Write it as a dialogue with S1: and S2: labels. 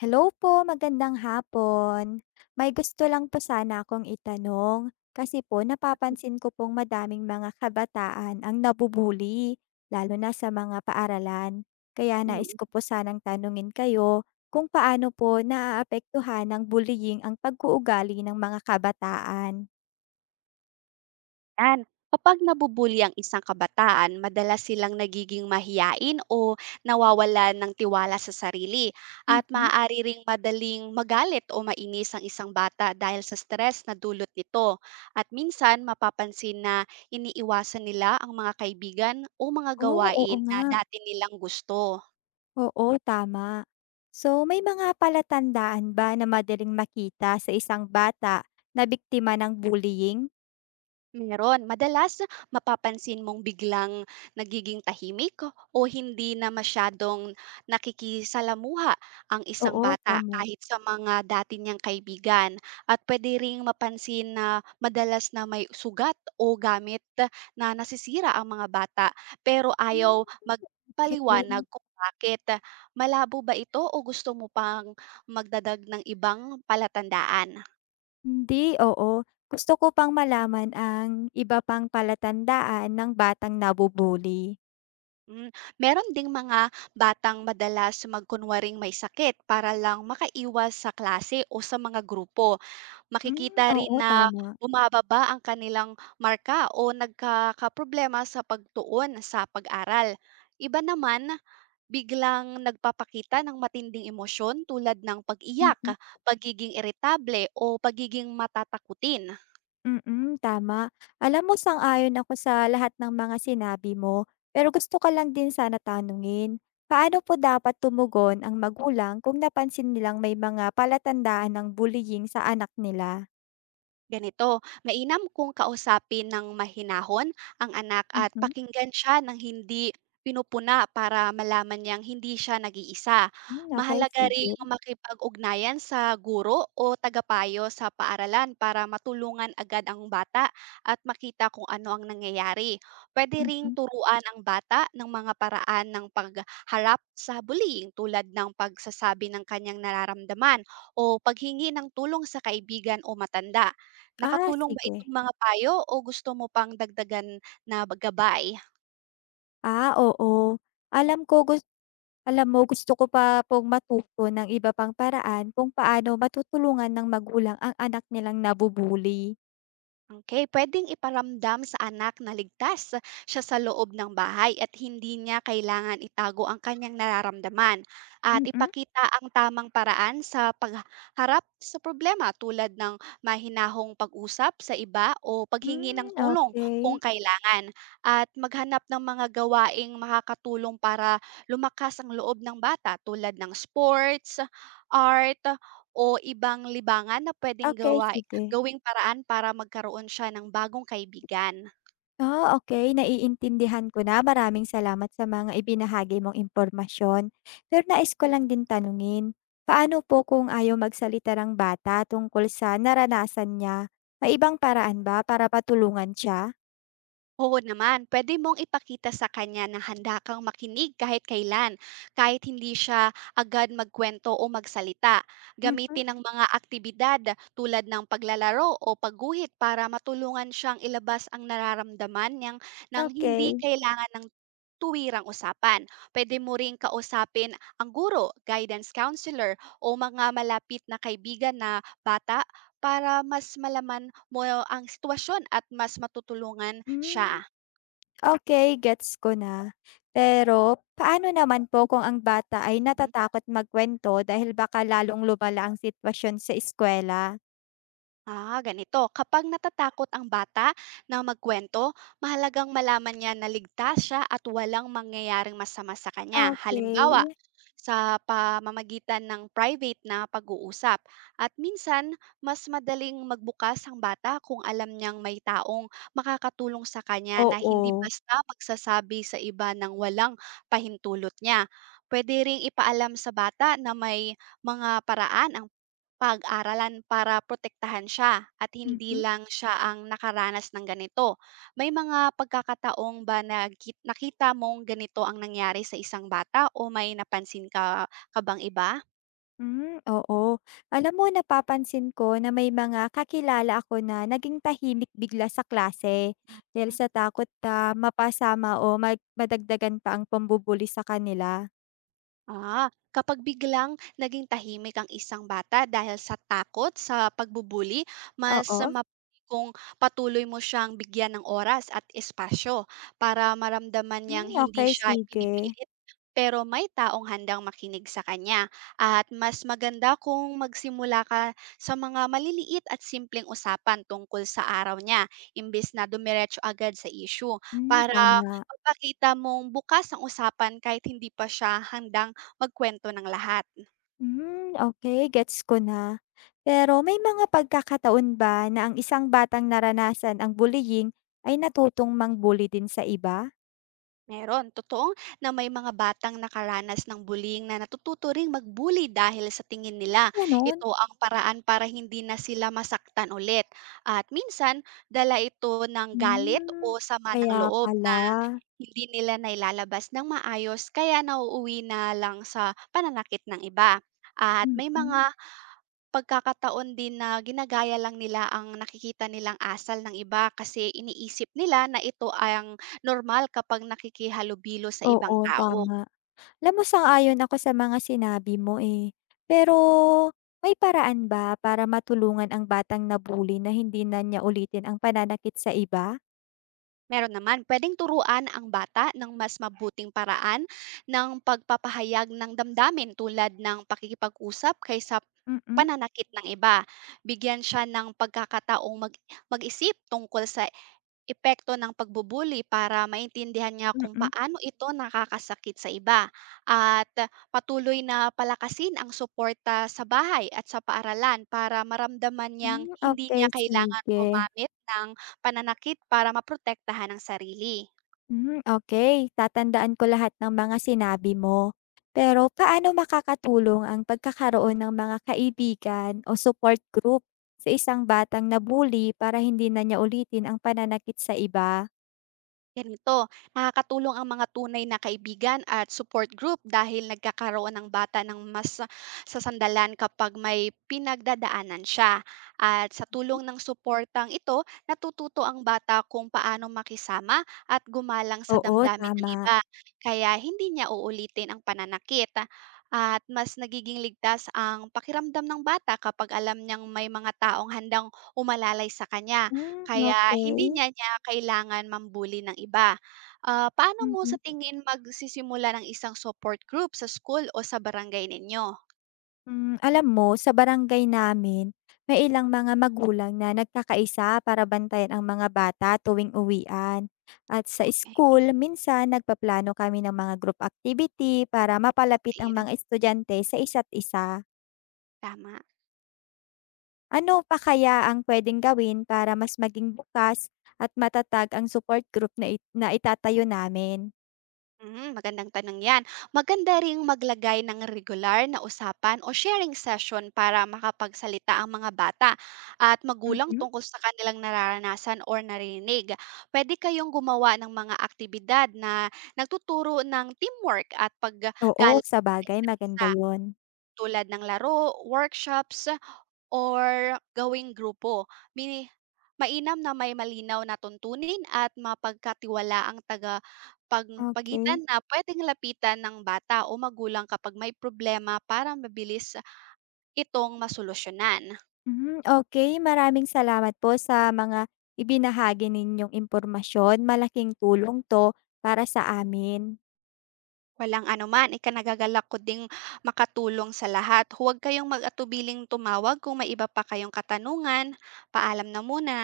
S1: Hello po, magandang hapon. May gusto lang po sana akong itanong kasi po napapansin ko pong madaming mga kabataan ang nabubuli, lalo na sa mga paaralan. Kaya nais
S2: Mm,
S1: ko po sanang tanungin kayo kung paano po naaapektuhan ng bullying ang pag-uugali ng mga kabataan.
S2: yan. Kapag nabubully ang isang kabataan, madalas silang nagiging mahiyain o nawawalan ng tiwala sa sarili, at
S1: Mm.
S2: maaari ring madaling magalit o mainis ang isang bata dahil sa stress na dulot nito. At minsan mapapansin na iniiwasan nila ang mga kaibigan o mga
S1: Oh, oo
S2: gawain
S1: nga.
S2: na dati nilang gusto.
S1: Oo, tama. So, may mga palatandaan ba na madaling makita sa isang bata na biktima ng bullying?
S2: Meron. Madalas, mapapansin mong biglang nagiging tahimik o hindi na masyadong nakikisalamuha ang isang
S1: Oo,
S2: bata
S1: tama.
S2: kahit sa mga dati niyang kaibigan. At pwede ring mapansin na madalas na may sugat o gamit na nasisira ang mga bata pero
S1: Hmm,
S2: ayaw
S1: okey.
S2: magpaliwanag
S1: Hmm,
S2: kung bakit. Malabo ba ito o gusto mo pang magdadag ng ibang palatandaan?
S1: hindi, oo. Gusto ko pang malaman ang iba pang palatandaan ng batang nabu-bully.
S2: Hmm, meron ding mga batang madalas magkunwaring may sakit para lang makaiwas sa klase o sa mga grupo.
S1: Hmm,
S2: Makikita rin
S1: oo,
S2: na
S1: tama.
S2: bumababa ang kanilang marka o nagkakaproblema sa pagtuon sa pag-aral. Iba naman, biglang nagpapakita ng matinding emosyon tulad ng
S1: Mm,
S2: pag-iyak, pagiging iritable o pagiging matatakutin.
S1: mm, tama. Alam mo, sang-ayon ako sa lahat ng mga sinabi mo, pero gusto ko lang din sana tanungin, paano po dapat tumugon ang magulang kung napansin nilang may mga palatandaan ng bullying sa anak nila?
S2: Ganito, mainam kung kausapin ng mahinahon ang anak at
S1: Mhm.
S2: pakinggan siya ng hindi pinupuna para malaman niyang hindi siya nag-iisa.
S1: Hmm, okey,
S2: Mahalaga rin
S1: sige.
S2: ang makipag-ugnayan sa guro o tagapayo sa paaralan para matulungan agad ang bata at makita kung ano ang nangyayari. Pwede ring
S1: Mhm.
S2: turuan ang bata ng mga paraan ng pagharap sa bullying tulad ng pagsasabi ng kanyang nararamdaman o paghingi ng tulong sa kaibigan o matanda.
S1: Ah,
S2: Nakatulong ba
S1: sige.
S2: itong mga payo o gusto mo pang dagdagan na gabay?
S1: Ah, oo. Alam ko gus alam mo, gusto ko pa pong matuto ng iba pang paraan kung paano matutulungan ng magulang ang anak nilang nabubuli bully.
S2: Okay, puwedeng iparamdam sa anak na ligtas siya sa loob ng bahay at hindi niya kailangan itago ang kanyang nararamdaman, at
S1: Mm.
S2: ipakita ang tamang paraan sa pagharap sa problema tulad ng mahinahong pag-usap sa iba o paghingi ng
S1: Hmm,
S2: tulong kung
S1: okay,
S2: kailangan, at maghanap ng mga gawaing makakatulong para lumakas ang loob ng bata tulad ng sports, art, o ibang libangan na puwedeng
S1: okay,
S2: gawain
S1: sige.
S2: gawing paraan para magkaroon siya ng bagong kaibigan.
S1: Ah, okey, naiintindihan ko na. Maraming salamat sa mga ibinahagi mong impormasyon. Pero nais ko lang
S2: Mm.
S1: din tanungin, paano po kung ayaw magsalita ang bata tungkol sa naranasan niya? May ibang paraan ba para matulungan siya?
S2: Oo naman, pwede mong ipakita sa kanya na handa kang makinig kahit kailan, kahit hindi siya agad magkuwento o magsalita.
S1: Mhm,
S2: Gamitin ang mga aktibidad tulad ng paglalaro o pagguhit para matulungan siyang ilabas ang nararamdaman niyang nang hindi
S1: okey.
S2: kailangan ng tuwirang usapan. Pwede mo ring kausapin ang guro, guidance counselor o mga malapit na kaibigan na bata para mas malaman mo ang sitwasyon at mas matutulungan siya,
S1: Hmm. Okay, gets ko na. Pero paano naman po kung ang bata ay
S2: mm.
S1: natatakot magkuwento dahil baka lalong lumala ang sitwasyon sa eskuwela?
S2: Ah, ganito. Kapag natatakot ang bata na magkwento, mahalagang malaman niya na ligtas siya at walang mangyayaring masama sa kanya. Halimbawa,
S1: Okay.
S2: sa pamamagitan ng private na pag-uusap. At minsan, mas madaling magbukas ang bata kung alam niyang may taong makakatulong sa kanya na hindi
S1: Oo.
S2: basta magsasabi sa iba ng walang pahintulot niya. Pwede ring ipaalam sa bata na may mga paraan ang pag-aralan para protektahan siya, at hindi
S1: Mhm.
S2: lang siya ang nakaranas ng ganito. May mga pagkakataong ba nakita mong ganito ang nangyari sa isang bata o may napansin ka, ka bang iba?
S1: Hmm, oo. Alam mo, napapansin ko na may mga kakilala ako na naging tahimik bigla sa klase dahil sa takot na mapasama o madagdagan pa ang pambubuli sa kanila.
S2: Ah, kapag biglang naging tahimik ang isang bata dahil sa takot sa pagbubuli, mas
S1: Oo.
S2: mabuti kung patuloy mo siyang bigyan ng oras at espasyo para maramdaman
S1: Hmm,
S2: niyang hindi
S1: okay,
S2: siya
S1: sige.
S2: pinipilit pero may taong handang makinig sa kanya. At mas maganda kung magsimula ka sa mga maliliit at simpleng usapan tungkol sa araw niya, imbes na dumiretso agad sa issue,
S1: Hmm,
S2: para
S1: tama.
S2: mapakita mong bukas ang usapan kahit hindi pa siya handang magkuwento ng lahat.
S1: Hmm, okay, gets ko na. Pero may mga pagkakataon ba na ang isang batang naranasan ang bullying ay natutong mang-bully din sa iba?
S2: Meron, totoo na may mga batang nakaranas ng bullying na natututo ring mag-bully dahil sa tingin
S1: Hmm,
S2: nila.
S1: gano'n?
S2: Ito ang paraan para hindi na sila masaktan ulit. At minsan, dala ito ng galit
S1: Hmm,
S2: o sama ng
S1: kaya
S2: loob
S1: pala.
S2: na hindi nila nailalabas ng maayos kaya nauuwi na lang sa pananakit ng iba. At may
S1: Mm,
S2: mga pagkakataon din na ginagaya lang nila ang nakikita nilang asal ng iba kasi iniisip nila na ito ang normal kapag nakikihalubilo sa ibang
S1: oo,
S2: tao.
S1: tama. Alam mo, sang-ayon ako sa mga sinabi mo, eh. Pero may paraan ba para matulungan ang batang na na hindi na niya ulitin ang pananakit sa iba?
S2: Meron naman, puwedeng turuan ang bata ng mas mabuting paraan ng pagpapahayag ng damdamin tulad ng pakikipag-usap kaysa
S1: Mm,
S2: pananakit ng iba. Bigyan siya ng pagkakataong mag-isip tungkol sa epekto ng pagbubuli para maintindihan niya kung
S1: mm.
S2: paano ito nakakasakit sa iba, at patuloy na palakasin ang suporta sa bahay at sa paaralan para maramdaman niyang
S1: Hmm,
S2: hindi niya
S1: okay,
S2: kailangan
S1: sige.
S2: gumamit ng pananakit para maprotektahan ang sarili.
S1: Hmm, okay, tatandaan ko lahat ng mga sinabi mo. Pero paano makakatulong ang pagkakaroon ng mga kaibigan o support group sa isang batang na para hindi na niya ulitin ang pananakit sa iba?
S2: Ganito, nakakatulong ang mga tunay na kaibigan at support group dahil nagkakaroon ng bata ng mas sasandalan kapag may pinagdadaanan siya. At sa
S1: Hmm.
S2: tulong ng suportang ito, natututo ang bata kung paano makisama at gumalang sa
S1: Oo,
S2: damdamin ng
S1: tama.
S2: iba. Kaya hindi niya uulitin ang pananakit, at mas nagiging ligtas ang pakiramdam ng bata kapag alam niyang may mga taong handang umalalay sa kanya.
S1: Hmm,
S2: Kaya hindi
S1: okay.
S2: niya niya kailangan mambuli ng iba. Ah, paano mo sa
S1: Mm-hmm.
S2: tingin magsisimula ng isang support group sa school o sa barangay ninyo?
S1: Hmm, alam mo, sa barangay namin, may ilang mga magulang na nagkakaisa para bantayan ang mga bata tuwing uwian. At sa
S2: Okay,
S1: school, minsan nagpaplano kami ng mga group activity para
S2: maganda
S1: mapalapit ang
S2: 'yan,
S1: mga estudyante sa isa't isa.
S2: tama.
S1: Ano pa kaya ang pwedeng gawin para mas maging bukas at matatag ang support group na itatayo namin?
S2: Mm, magandang tanong 'yan. Maganda ring maglagay ng regular na usapan o sharing session para makapagsalita ang mga bata at magulang
S1: Mm.
S2: tungkol sa kanilang nararanasan or narinig. Puwede kayong gumawa ng mga aktibidad na nagtuturo ng teamwork at paggalang
S1: Oo, sa
S2: sa
S1: bagay,
S2: isa't
S1: maganda
S2: isa,
S1: yon.
S2: tulad ng laro, workshops, or gawing grupo. Mini Mainam na may malinaw na tuntunin at mapagkatiwala ang taga pag pagitan
S1: Okay.
S2: na puwedeng lapitan ng bata o magulang kapag may problema para mabilis itong masolusyunan.
S1: Mhm, okay. Maraming salamat po sa mga ibinahagi ninyong impormasyon. Malaking tulong 'to para sa amin.
S2: Walang anuman, ikinagagalak ko ding makatulong sa lahat. Huwag kayong mag-atubiling tumawag kung may iba pa kayong katanungan. Paalam na muna.